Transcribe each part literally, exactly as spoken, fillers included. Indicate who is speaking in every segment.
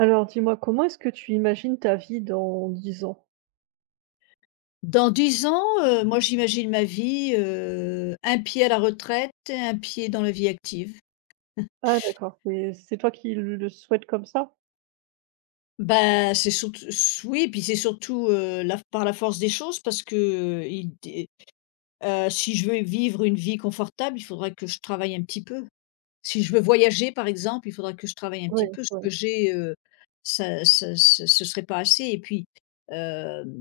Speaker 1: Alors dis-moi, comment est-ce que tu imagines ta vie dans dix ans?
Speaker 2: Dans dix ans, heu, moi j'imagine ma vie, heu, un pied à la retraite et un pied dans la vie active.
Speaker 1: Ah d'accord, c'est c'est toi qui le le souhaites comme ça?
Speaker 2: Bah, c'est surtout s oui, puis c'est surtout, heu, la par la force des choses parce que, heu, il dé heu, si je veux vivre une vie confortable, il faudra que je travaille un petit peu. Si je veux voyager par exemple, il faudra que je travaille un
Speaker 1: Oui.
Speaker 2: petit peu. Ce
Speaker 1: Ouais, ouais.
Speaker 2: que j'ai, heu, ça ce ce ce serait pas assez. Et puis, hem,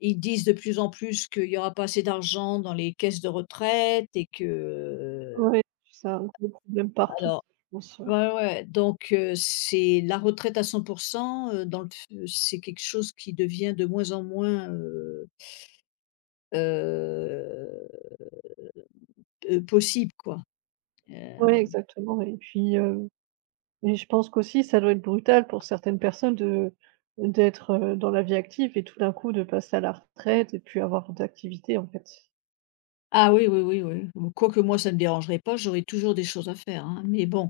Speaker 2: ils disent de plus en plus qu'il y aura pas assez d'argent dans les caisses de retraite et que.
Speaker 1: Ouais, c'est un gros problème partout,
Speaker 2: Alors,
Speaker 1: je pense, ouais.
Speaker 2: ouais, ouais, donc, heu, c'est la retraite à cent. heu, dans le f C'est quelque chose qui devient de moins en moins, heu heu heu, possible quoi.
Speaker 1: Ouais,
Speaker 2: heu.
Speaker 1: exactement et puis, heu et je pense qu'aussi ça doit être brutal pour certaines personnes de d'être, heu, dans la vie active et tout d'un coup de passer à la retraite et puis avoir d'activité en fait.
Speaker 2: Ah oui, oui, oui, oui, quoique moi ça ne me dérangerait pas, j'aurais toujours des choses à faire, hein, mais bon.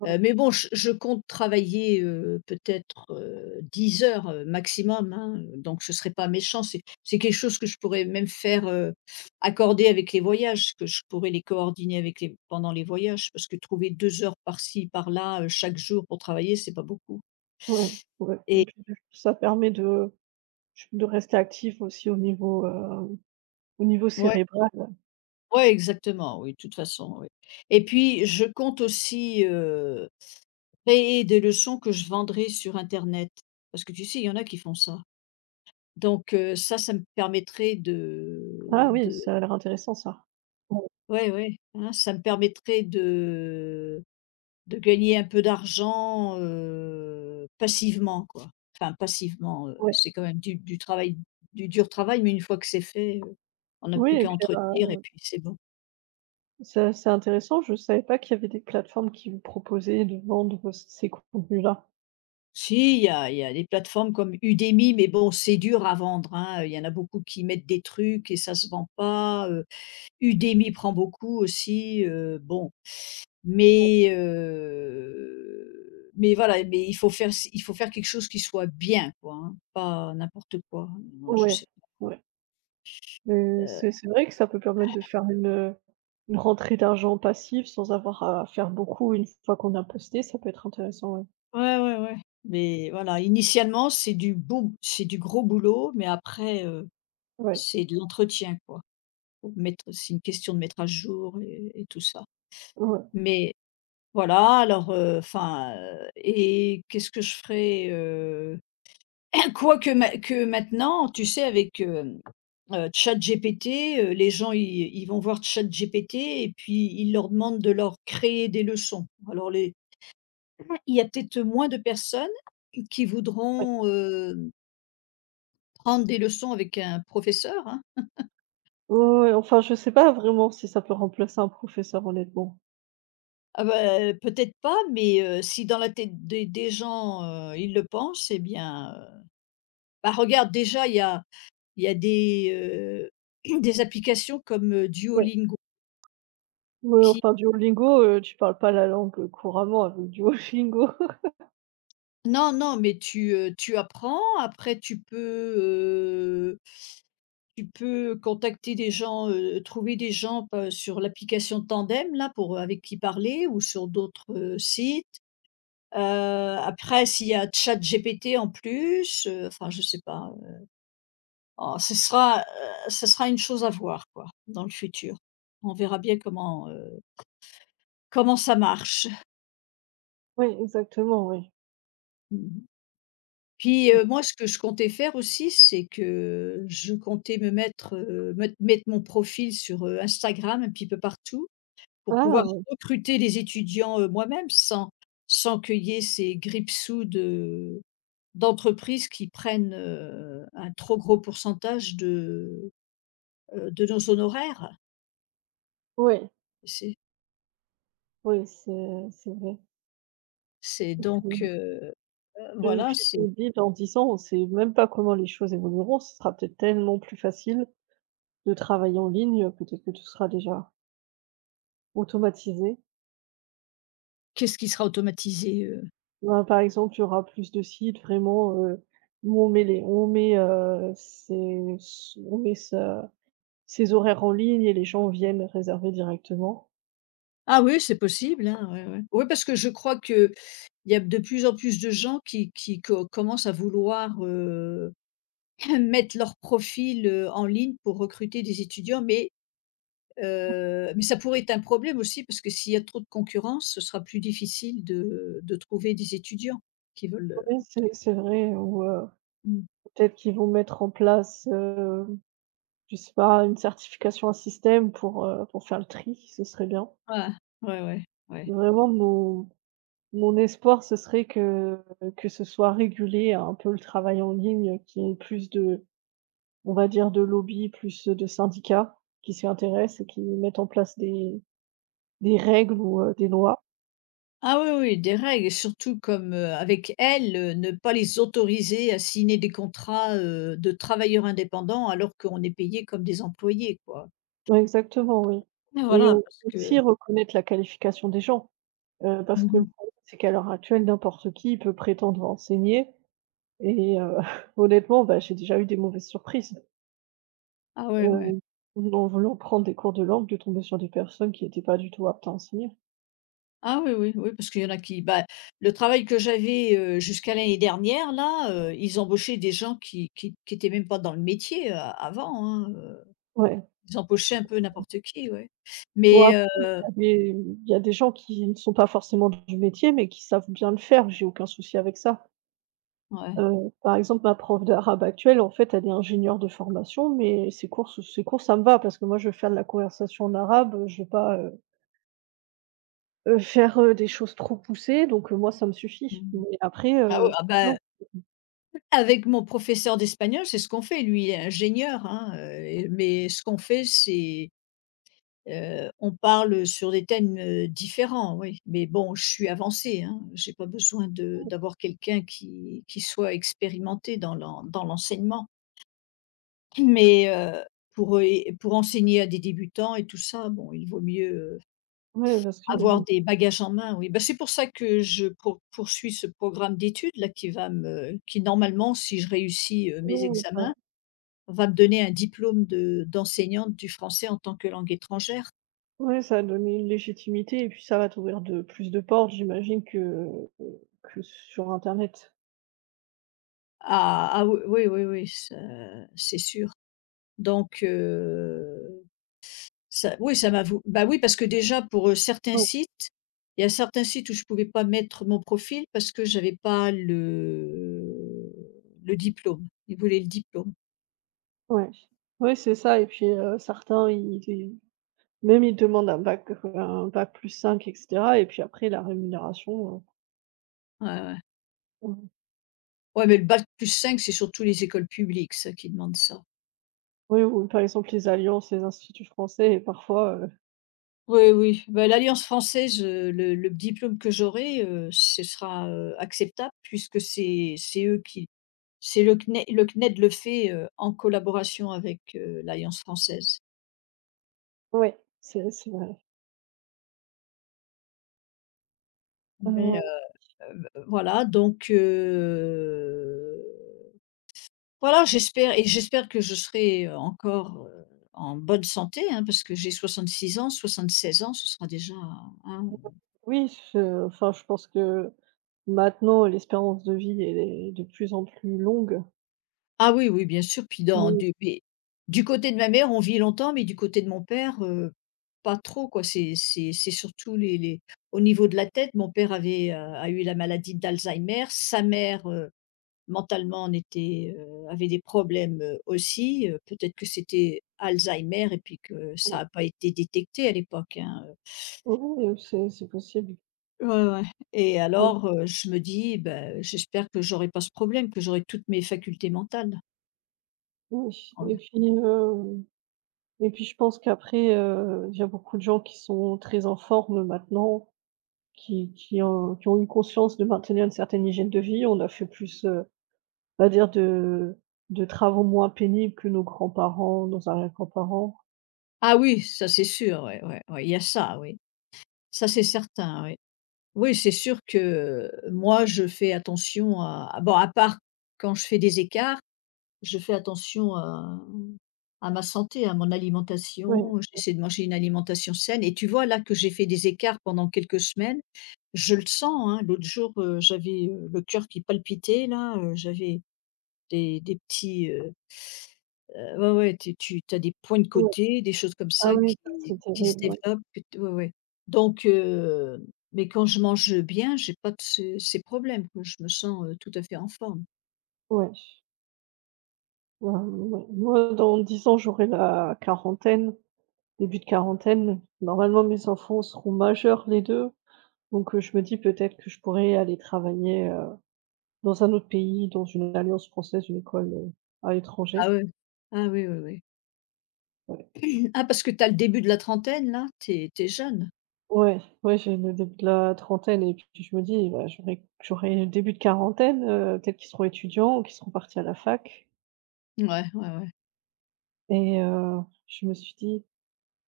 Speaker 1: Ouais.
Speaker 2: Heu, mais bon, je je compte travailler, heu, peut-être, heu, dix heures, heu, maximum, hein, donc ce serait pas méchant. C'est c'est quelque chose que je pourrais même faire, heu, accorder avec les voyages, que je pourrais les coordonner avec les pendant les voyages, parce que trouver deux heures par-ci, par-là, heu, chaque jour pour travailler, c'est pas beaucoup.
Speaker 1: Ouais, ouais et
Speaker 2: Et,
Speaker 1: puis, ça permet de de rester actif aussi au niveau, heu au niveau
Speaker 2: ouais,
Speaker 1: cérébral.
Speaker 2: ouais, exactement, oui, de toute façon, oui. Et puis je compte aussi, heu, créer des leçons que je vendrai sur internet, parce que tu sais, il y en a qui font ça. Donc, heu, ça, ça me permettrait
Speaker 1: Ah
Speaker 2: de
Speaker 1: oui,
Speaker 2: de
Speaker 1: ça a l'air intéressant ça. Ouais,
Speaker 2: Ouais, ouais, hein, ça me permettrait de de gagner un peu d'argent, heu, passivement, quoi. Enfin passivement, heu,
Speaker 1: ouais.
Speaker 2: c'est quand même du du travail du dur travail, mais une fois que c'est fait, heu, on n'a
Speaker 1: Oui
Speaker 2: plus
Speaker 1: et
Speaker 2: qu'à
Speaker 1: puis, heu,
Speaker 2: entretenir et puis c'est bon.
Speaker 1: ça c'est intéressant, je savais pas qu'il y avait des plateformes qui vous proposaient de vendre ces contenus-là.
Speaker 2: Si, il y a il y a des plateformes comme Udemy, mais bon, c'est dur à vendre, hein. Il y en a beaucoup qui mettent des trucs et ça se vend pas. heu, Udemy prend beaucoup aussi, heu, bon. Mais, heu, mais voilà, mais il faut faire il faut faire quelque chose qui soit bien quoi, hein, pas n'importe quoi. Non, je
Speaker 1: Ouais,
Speaker 2: sais
Speaker 1: ouais.
Speaker 2: pas.
Speaker 1: Heu,
Speaker 2: Heu
Speaker 1: c'est c'est vrai que ça peut permettre de faire une, heu, une rentrée d'argent passive sans avoir à faire beaucoup une fois qu'on a posté, ça peut être intéressant, ouais.
Speaker 2: ouais, ouais, ouais, mais voilà, initialement, c'est du beau c'est du gros boulot, mais après, heu,
Speaker 1: Ouais,
Speaker 2: c'est de l'entretien quoi. Pour mettre C'est une question de mettre à jour et et tout ça.
Speaker 1: ouais, ouais.
Speaker 2: Mais voilà, alors, euh, enfin, et qu'est-ce que je ferais? heu Quoique ma que maintenant, tu sais, avec, hem, heu, ChatGPT, heu, les gens, ils ils vont voir ChatGPT et puis ils leur demandent de leur créer des leçons. Alors les Il y a peut-être moins de personnes qui voudront, heu, prendre des leçons avec un professeur, hein.
Speaker 1: Ouais, ouais, enfin, je sais pas vraiment si ça peut remplacer un professeur, honnêtement.
Speaker 2: Ah bah, peut-être pas, mais, heu, si dans la tête des des gens, heu, ils le pensent, eh bien, heu, bah, regarde déjà, il y a il y a des, heu, des applications comme, heu,
Speaker 1: Ouais,
Speaker 2: Duolingo
Speaker 1: ouais,
Speaker 2: qui
Speaker 1: enfin Duolingo, heu, tu parles pas la langue, heu, couramment avec Duolingo.
Speaker 2: Non, non, mais tu, heu, tu apprends. Après, tu peux, heu, tu peux contacter des gens, heu, trouver des gens pe sur l'application Tandem là pour, avec qui parler ou sur d'autres, heu, sites. Heu, après s'il y a ChatGPT en plus, heu, enfin je sais pas, heu, en ce sera, heu, ce sera une chose à voir quoi, dans le futur. On verra bien comment, heu, comment ça marche.
Speaker 1: Oui, exactement, oui.
Speaker 2: Puis, heu,
Speaker 1: Mmh.
Speaker 2: moi, ce que je comptais faire aussi, c'est que je comptais me mettre, heu, me mettre mon profil sur, heu, Instagram un petit peu partout pour
Speaker 1: Ah
Speaker 2: pouvoir
Speaker 1: oui.
Speaker 2: recruter les étudiants, heu, moi-même sans sans qu'il y ait ces grippe-sous de d'entreprises qui prennent, heu, un trop gros pourcentage de, heu, de nos honoraires.
Speaker 1: Ouais,
Speaker 2: C'est
Speaker 1: oui, c'est c'est vrai.
Speaker 2: c'est
Speaker 1: Et
Speaker 2: donc,
Speaker 1: puis
Speaker 2: heu,
Speaker 1: et
Speaker 2: voilà,
Speaker 1: puis
Speaker 2: c'est
Speaker 1: je me dis dans dix ans, on sait même pas comment les choses évolueront, ce sera peut-être tellement plus facile. De travailler en ligne, peut-être que tout sera déjà automatisé.
Speaker 2: qu'est-ce qui sera automatisé, heu?
Speaker 1: Ben, par exemple, il y aura plus de sites vraiment, heu, où on met les on met, heu, ses on met sa ses horaires en ligne et les gens viennent réserver directement.
Speaker 2: Ah oui, c'est possible, hein, ouais, ouais. Oui, parce que je crois que il y a de plus en plus de gens qui qui co commencent à vouloir, heu, mettre leur profil, heu, en ligne pour recruter des étudiants, mais heu, mais ça pourrait être un problème aussi parce que s'il y a trop de concurrence, ce sera plus difficile de de trouver des étudiants qui veulent,
Speaker 1: Ouais,
Speaker 2: heu
Speaker 1: c'est c'est vrai ou, heu,
Speaker 2: mmh.
Speaker 1: peut-être qu'ils vont mettre en place, heu, je sais pas, une certification, un système pour, heu, pour faire le tri, ce serait bien.
Speaker 2: Voilà. Ouais, ouais, ouais.
Speaker 1: Vraiment mon mon espoir, ce serait que que ce soit régulé un peu le travail en ligne, qu'il y ait plus de, on va dire, de lobbies plus, euh, de syndicats qui s'y intéressent et qui mettent en place des des règles ou, heu, des lois.
Speaker 2: Ah oui, oui, des règles et surtout comme, heu, avec elles, heu, ne pas les autoriser à signer des contrats, heu, de travailleurs indépendants alors qu'on est payé comme des employés, quoi.
Speaker 1: Ouais, exactement, oui
Speaker 2: Et
Speaker 1: et
Speaker 2: voilà,
Speaker 1: au
Speaker 2: parce que.
Speaker 1: aussi reconnaître la qualification des gens, heu, parce que le
Speaker 2: Mmh.
Speaker 1: problème, c'est qu'à l'heure actuelle, n'importe qui peut prétendre enseigner et heu, honnêtement, bah, j'ai déjà eu des mauvaises surprises,
Speaker 2: Ah ouais, ouais.
Speaker 1: heu, en voulant prendre des cours de langue, de tomber sur des personnes qui n'étaient pas du tout aptes à enseigner.
Speaker 2: Ah oui, oui, oui, parce qu'il y en a qui bah, le travail que j'avais, heu, jusqu'à l'année dernière là, heu, ils embauchaient des gens qui qui qui étaient même pas dans le métier, heu, avant, hein, heu,
Speaker 1: Ouais.
Speaker 2: ils embauchaient un peu n'importe qui, ouais.
Speaker 1: Bon
Speaker 2: Mais,
Speaker 1: après
Speaker 2: heu
Speaker 1: il y a des il y a des gens qui ne sont pas forcément du métier, mais qui savent bien le faire, j'ai aucun souci avec ça.
Speaker 2: ouais,
Speaker 1: Heu, par exemple, ma prof d'arabe actuelle, en fait, elle est ingénieure de formation, mais ses cours ce ses cours, ça me va parce que moi, je veux faire de la conversation en arabe, heu, je veux pas, heu heu, faire, heu, des choses trop poussées donc heu, moi, ça me suffit.
Speaker 2: mmh.
Speaker 1: Mais après,
Speaker 2: Ah
Speaker 1: heu,
Speaker 2: ouais, ah bah,
Speaker 1: non.
Speaker 2: avec mon professeur d'espagnol, c'est ce qu'on fait, lui il est ingénieur, hein, heu et mais ce qu'on fait, c'est Heu, on parle sur des thèmes, heu, différents, oui, mais bon, je suis avancée, hein. J'ai pas besoin de d'avoir quelqu'un qui qui soit expérimenté dans l'en dans l'enseignement. Mais, heu, pour, heu, pour enseigner à des débutants et tout ça, bon, il vaut mieux, heu,
Speaker 1: Ouais, parce que
Speaker 2: avoir
Speaker 1: euh,
Speaker 2: des bagages en main, oui. Bah, c'est pour ça que je pour poursuis ce programme d'études là qui va me qui normalement, si je réussis, heu, mes
Speaker 1: ouais. Ça
Speaker 2: examens, va me donner un diplôme de d'enseignante du français en tant que langue étrangère.
Speaker 1: ouais, ça a donné une légitimité et puis ça va t'ouvrir de plus de portes, j'imagine, que, que sur internet.
Speaker 2: Ah, ah oui, oui, oui, oui, ça c'est sûr. Donc, heu, ça oui, ça m'a vou bah, oui, parce que déjà pour, heu, certains
Speaker 1: Ouais,
Speaker 2: sites, il y a certains sites où je ne pouvais pas mettre mon profil parce que j'avais pas le le diplôme. Ils voulaient le diplôme.
Speaker 1: ouais. Ouais, c'est ça et puis, heu, certains, ils. Même il demande un bac, heu, un bac plus cinq, et cetera et puis après la rémunération, heu,
Speaker 2: Ouais, ouais.
Speaker 1: mmh.
Speaker 2: Ouais, mais le bac plus cinq c'est surtout les écoles publiques, ça, qui demandent ça.
Speaker 1: Oui ou par exemple les alliances, les instituts français et parfois, heu,
Speaker 2: Oui, oui, bah, l'Alliance française, heu, le le diplôme que j'aurai, heu, ce sera, heu, acceptable puisque c'est c'est eux qui c'est le C N E le C N E D le fait, heu, en collaboration avec, heu, l'Alliance française.
Speaker 1: ouais, c'est c'est vrai.
Speaker 2: Mais,
Speaker 1: Heu,
Speaker 2: heu, voilà donc, heu, voilà, j'espère et j'espère que je serai, heu, encore, heu, en bonne santé, hein, parce que j'ai soixante-six ans. soixante-seize ans, ce sera déjà un
Speaker 1: oui, je, enfin je pense que maintenant l'espérance de vie, elle est de plus en plus longue.
Speaker 2: Ah oui, oui, bien sûr, puis dans
Speaker 1: Mmh,
Speaker 2: du mais du côté de ma mère, on vit longtemps, mais du côté de mon père, heu, pas trop quoi. C'est c'est c'est surtout les les au niveau de la tête, mon père avait, heu, a eu la maladie d'Alzheimer, sa mère, heu, mentalement en était, heu, avait des problèmes, heu, aussi, heu, peut-être que c'était Alzheimer et puis que ça
Speaker 1: mmh.
Speaker 2: a pas été détecté à l'époque, hein.
Speaker 1: Oui, c'est c'est possible.
Speaker 2: Ouais, ouais. Et
Speaker 1: Oui,
Speaker 2: alors, heu, je me dis: ben j'espère que j'aurai pas ce problème, que j'aurai toutes mes facultés mentales.
Speaker 1: oui et puis, heu et puis je pense qu'après, heu, il y a beaucoup de gens qui sont très en forme maintenant. Qui qui ont qui ont eu conscience de maintenir une certaine hygiène de vie. On a fait plus, heu, on va dire, de de travaux moins pénibles que nos grands-parents, nos arrière-grands-parents.
Speaker 2: Ah oui, ça c'est sûr, ouais, ouais, ouais, il y a ça, oui. Ça c'est certain, oui. Oui, c'est sûr que euh, moi je fais attention à à- bon, à part quand je fais des écarts, je fais attention à à ma santé, à mon
Speaker 1: Ouais,
Speaker 2: alimentation, j'essaie de manger une alimentation saine et tu vois là que j'ai fait des écarts pendant quelques semaines, je le sens, hein. L'autre jour, heu, j'avais, heu, le cœur qui palpitait là, heu, j'avais des des petits, heu heu, ouais, ouais, tu tu as des points de
Speaker 1: ouais.
Speaker 2: côté, des choses comme
Speaker 1: Ah
Speaker 2: ça
Speaker 1: oui, ça
Speaker 2: qui
Speaker 1: c'est
Speaker 2: qui se
Speaker 1: terrible, ouais.
Speaker 2: développent que t ouais, ouais. Donc, heu, mais quand je mange bien, j'ai pas de ces ces problèmes, quoi. Je me sens, heu, tout à fait en forme.
Speaker 1: Ouais. Ouais, ouais. Moi, dans dix ans, j'aurai la quarantaine, début de quarantaine. Normalement, mes enfants seront majeurs les deux, donc heu, je me dis peut-être que je pourrais aller travailler, heu, dans un autre pays, dans une alliance française, une école, heu, à
Speaker 2: Ah
Speaker 1: l'étranger.
Speaker 2: ouais. Ah oui, oui, oui.
Speaker 1: Ouais.
Speaker 2: Mmh. Ah, parce que tu as le début de la trentaine là? T'es es jeune?
Speaker 1: Ouais, ouais, j'ai le début de la trentaine et puis je me dis: «Bah, j'aurai j'aurai le début de quarantaine, heu, peut-être qu'ils seront étudiants ou qu'ils seront partis à la fac»
Speaker 2: Ouais, ouais, ouais.
Speaker 1: et heu, je me suis dit: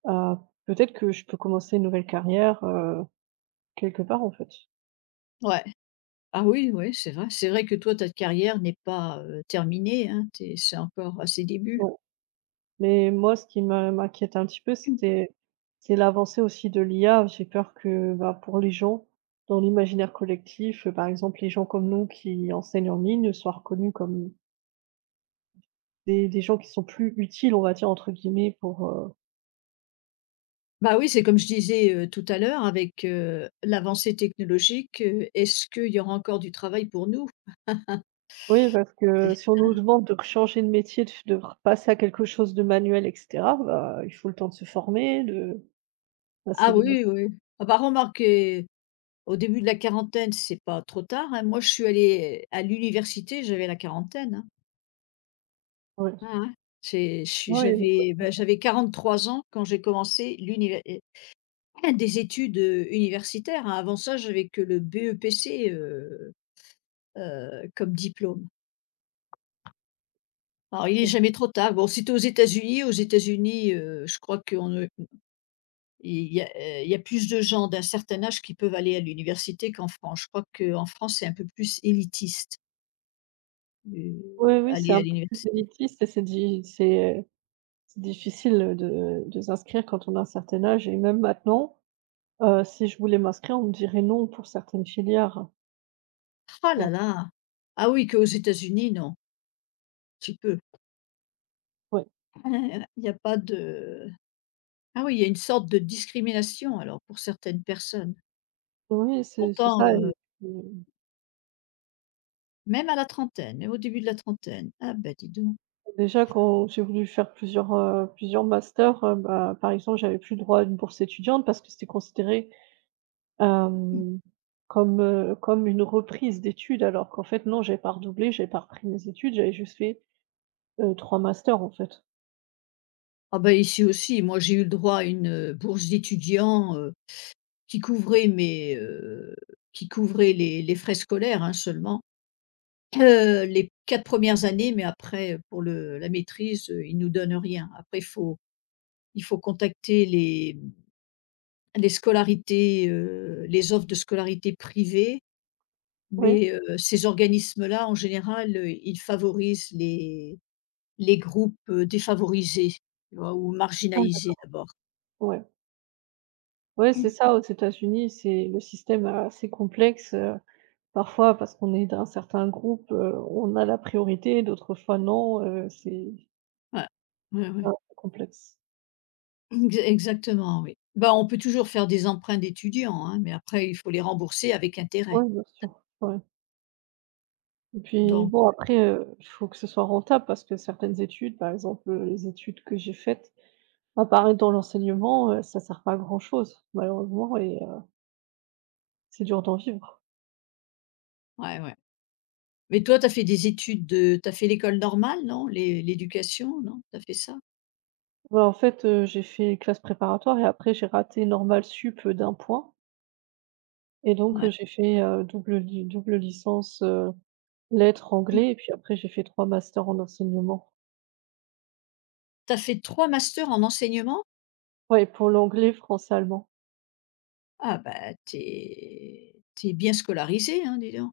Speaker 1: «Ah, peut-être que je peux commencer une nouvelle carrière, heu, quelque part, en fait».
Speaker 2: Ouais. Ah oui, oui, c'est vrai. C'est vrai que toi, ta carrière n'est pas, heu, terminée, hein? t'es C'est encore à ses débuts.
Speaker 1: Ouais, mais moi, ce qui me m'inquiète un petit peu, c'est c'est l'avancée aussi de l'I A. J'ai peur que, bah, pour les gens, dans l'imaginaire collectif, euh, par exemple, les gens comme nous qui enseignent en ligne soient reconnus comme des des gens qui sont «plus utiles», on va dire, entre guillemets, pour, heu
Speaker 2: Bah, oui, c'est comme je disais, heu, tout à l'heure avec, heu, l'avancée technologique, heu, est-ce qu'il y aura encore du travail pour nous?
Speaker 1: oui, parce que si on nous demande de changer de métier, de f de repasser à quelque chose de manuel et cetera, bah, il faut le temps de se former, de, bah, c'est
Speaker 2: Ah
Speaker 1: évident.
Speaker 2: oui, oui. Ah bah, remarque, heu, au début de la quarantaine, c'est pas trop tard, hein. Moi, je suis allée à l'université, j'avais la quarantaine, hein.
Speaker 1: Ouais.
Speaker 2: Ah ouais. J'ai je suis
Speaker 1: Oui,
Speaker 2: J'avais, bah, j'avais quarante-trois ans quand j'ai commencé l'univer et enfin, des études, heu, universitaires, hein. Avant ça, j'avais que le B E P C, heu heu, euh, comme diplôme. Alors, il est jamais trop tard. Bon, si tu aux États-Unis, aux États-Unis, heu, je crois qu'il y a, heu, il y a plus de gens d'un certain âge qui peuvent aller à l'université qu'en France. Je crois qu'en France, c'est un peu plus élitiste, heu,
Speaker 1: oui, oui, c'est
Speaker 2: aller
Speaker 1: un
Speaker 2: à
Speaker 1: peu plus
Speaker 2: l'université.
Speaker 1: élitiste et c'est di c'est c'est difficile, de de s'inscrire quand on a un certain âge et même maintenant, heu, si je voulais m'inscrire, on me dirait non pour certaines filières, je
Speaker 2: Ah là
Speaker 1: pense.
Speaker 2: là! Ah oui, qu'aux États-Unis, non, tu peux.
Speaker 1: Ouais.
Speaker 2: Il n'y a pas de. Ah oui, il y a une sorte de discrimination alors pour certaines personnes.
Speaker 1: Oui, c'est c'est
Speaker 2: Pourtant,
Speaker 1: ça
Speaker 2: heu,
Speaker 1: et heu,
Speaker 2: même à la trentaine, même au début de la trentaine. Ah ben, dis donc.
Speaker 1: déjà quand j'ai voulu faire plusieurs, heu, plusieurs masters, heu, bah, par exemple, j'avais plus le droit à une bourse étudiante parce que c'était considéré, Hem, comme, heu, comme une reprise d'études alors qu'en fait non, j'ai pas redoublé, j'ai pas repris mes études, j'avais juste fait, heu, trois masters en fait.
Speaker 2: Ah ben ici aussi, moi j'ai eu le droit à une, heu, bourse d'étudiant, heu, qui couvrait mes, heu, qui couvrait les les frais scolaires, hein, seulement, heu, les quatre premières années, mais après, pour le la maîtrise, heu, ils nous donnent rien. Après il faut il faut contacter les, mmh, les scolarités, heu, les offres de scolarité privées,
Speaker 1: Oui.
Speaker 2: mais, heu, ces organismes-là, en général, heu, ils favorisent les les groupes, heu, défavorisés, tu vois? Ou
Speaker 1: Ah
Speaker 2: marginalisés
Speaker 1: d'accord,
Speaker 2: d'abord.
Speaker 1: ouais. Ouais, c'est ça, aux États-Unis, c'est le système est assez complexe, heu parfois, parce qu'on est d'un certain groupe, heu, on a la priorité, d'autres fois non, heu, c'est
Speaker 2: Ouais. Ouais, ouais.
Speaker 1: un peu complexe.
Speaker 2: Ex Exactement, oui. Bah, on peut toujours faire des emprunts d'étudiants, hein, mais après il faut les rembourser avec intérêt.
Speaker 1: Ouais, bien sûr, ouais. Et puis
Speaker 2: Donc,
Speaker 1: bon après, heu, faut que ce soit rentable parce que certaines études, par exemple, heu, les études que j'ai faites, à dans l'enseignement, heu, ça sert pas à grand chose malheureusement et heu, c'est dur d'en vivre.
Speaker 2: ouais, ouais. Mais toi, tu as fait des études de tu as fait l'école normale, non? L'é l'éducation, non? Tu as fait ça?
Speaker 1: Bah, en fait, heu, j'ai fait classe préparatoire et après j'ai raté normales sup, heu, d'un point et donc
Speaker 2: Ouais.
Speaker 1: heu, j'ai fait, heu, double li double licence, heu lettres,
Speaker 2: Mmh.
Speaker 1: anglais et puis après j'ai fait trois masters en enseignement.
Speaker 2: Tu as fait trois masters en enseignement?
Speaker 1: Ouais, pour l'anglais, français, allemand.
Speaker 2: Ah bah, t'es t'es bien scolarisé, hein, dis donc.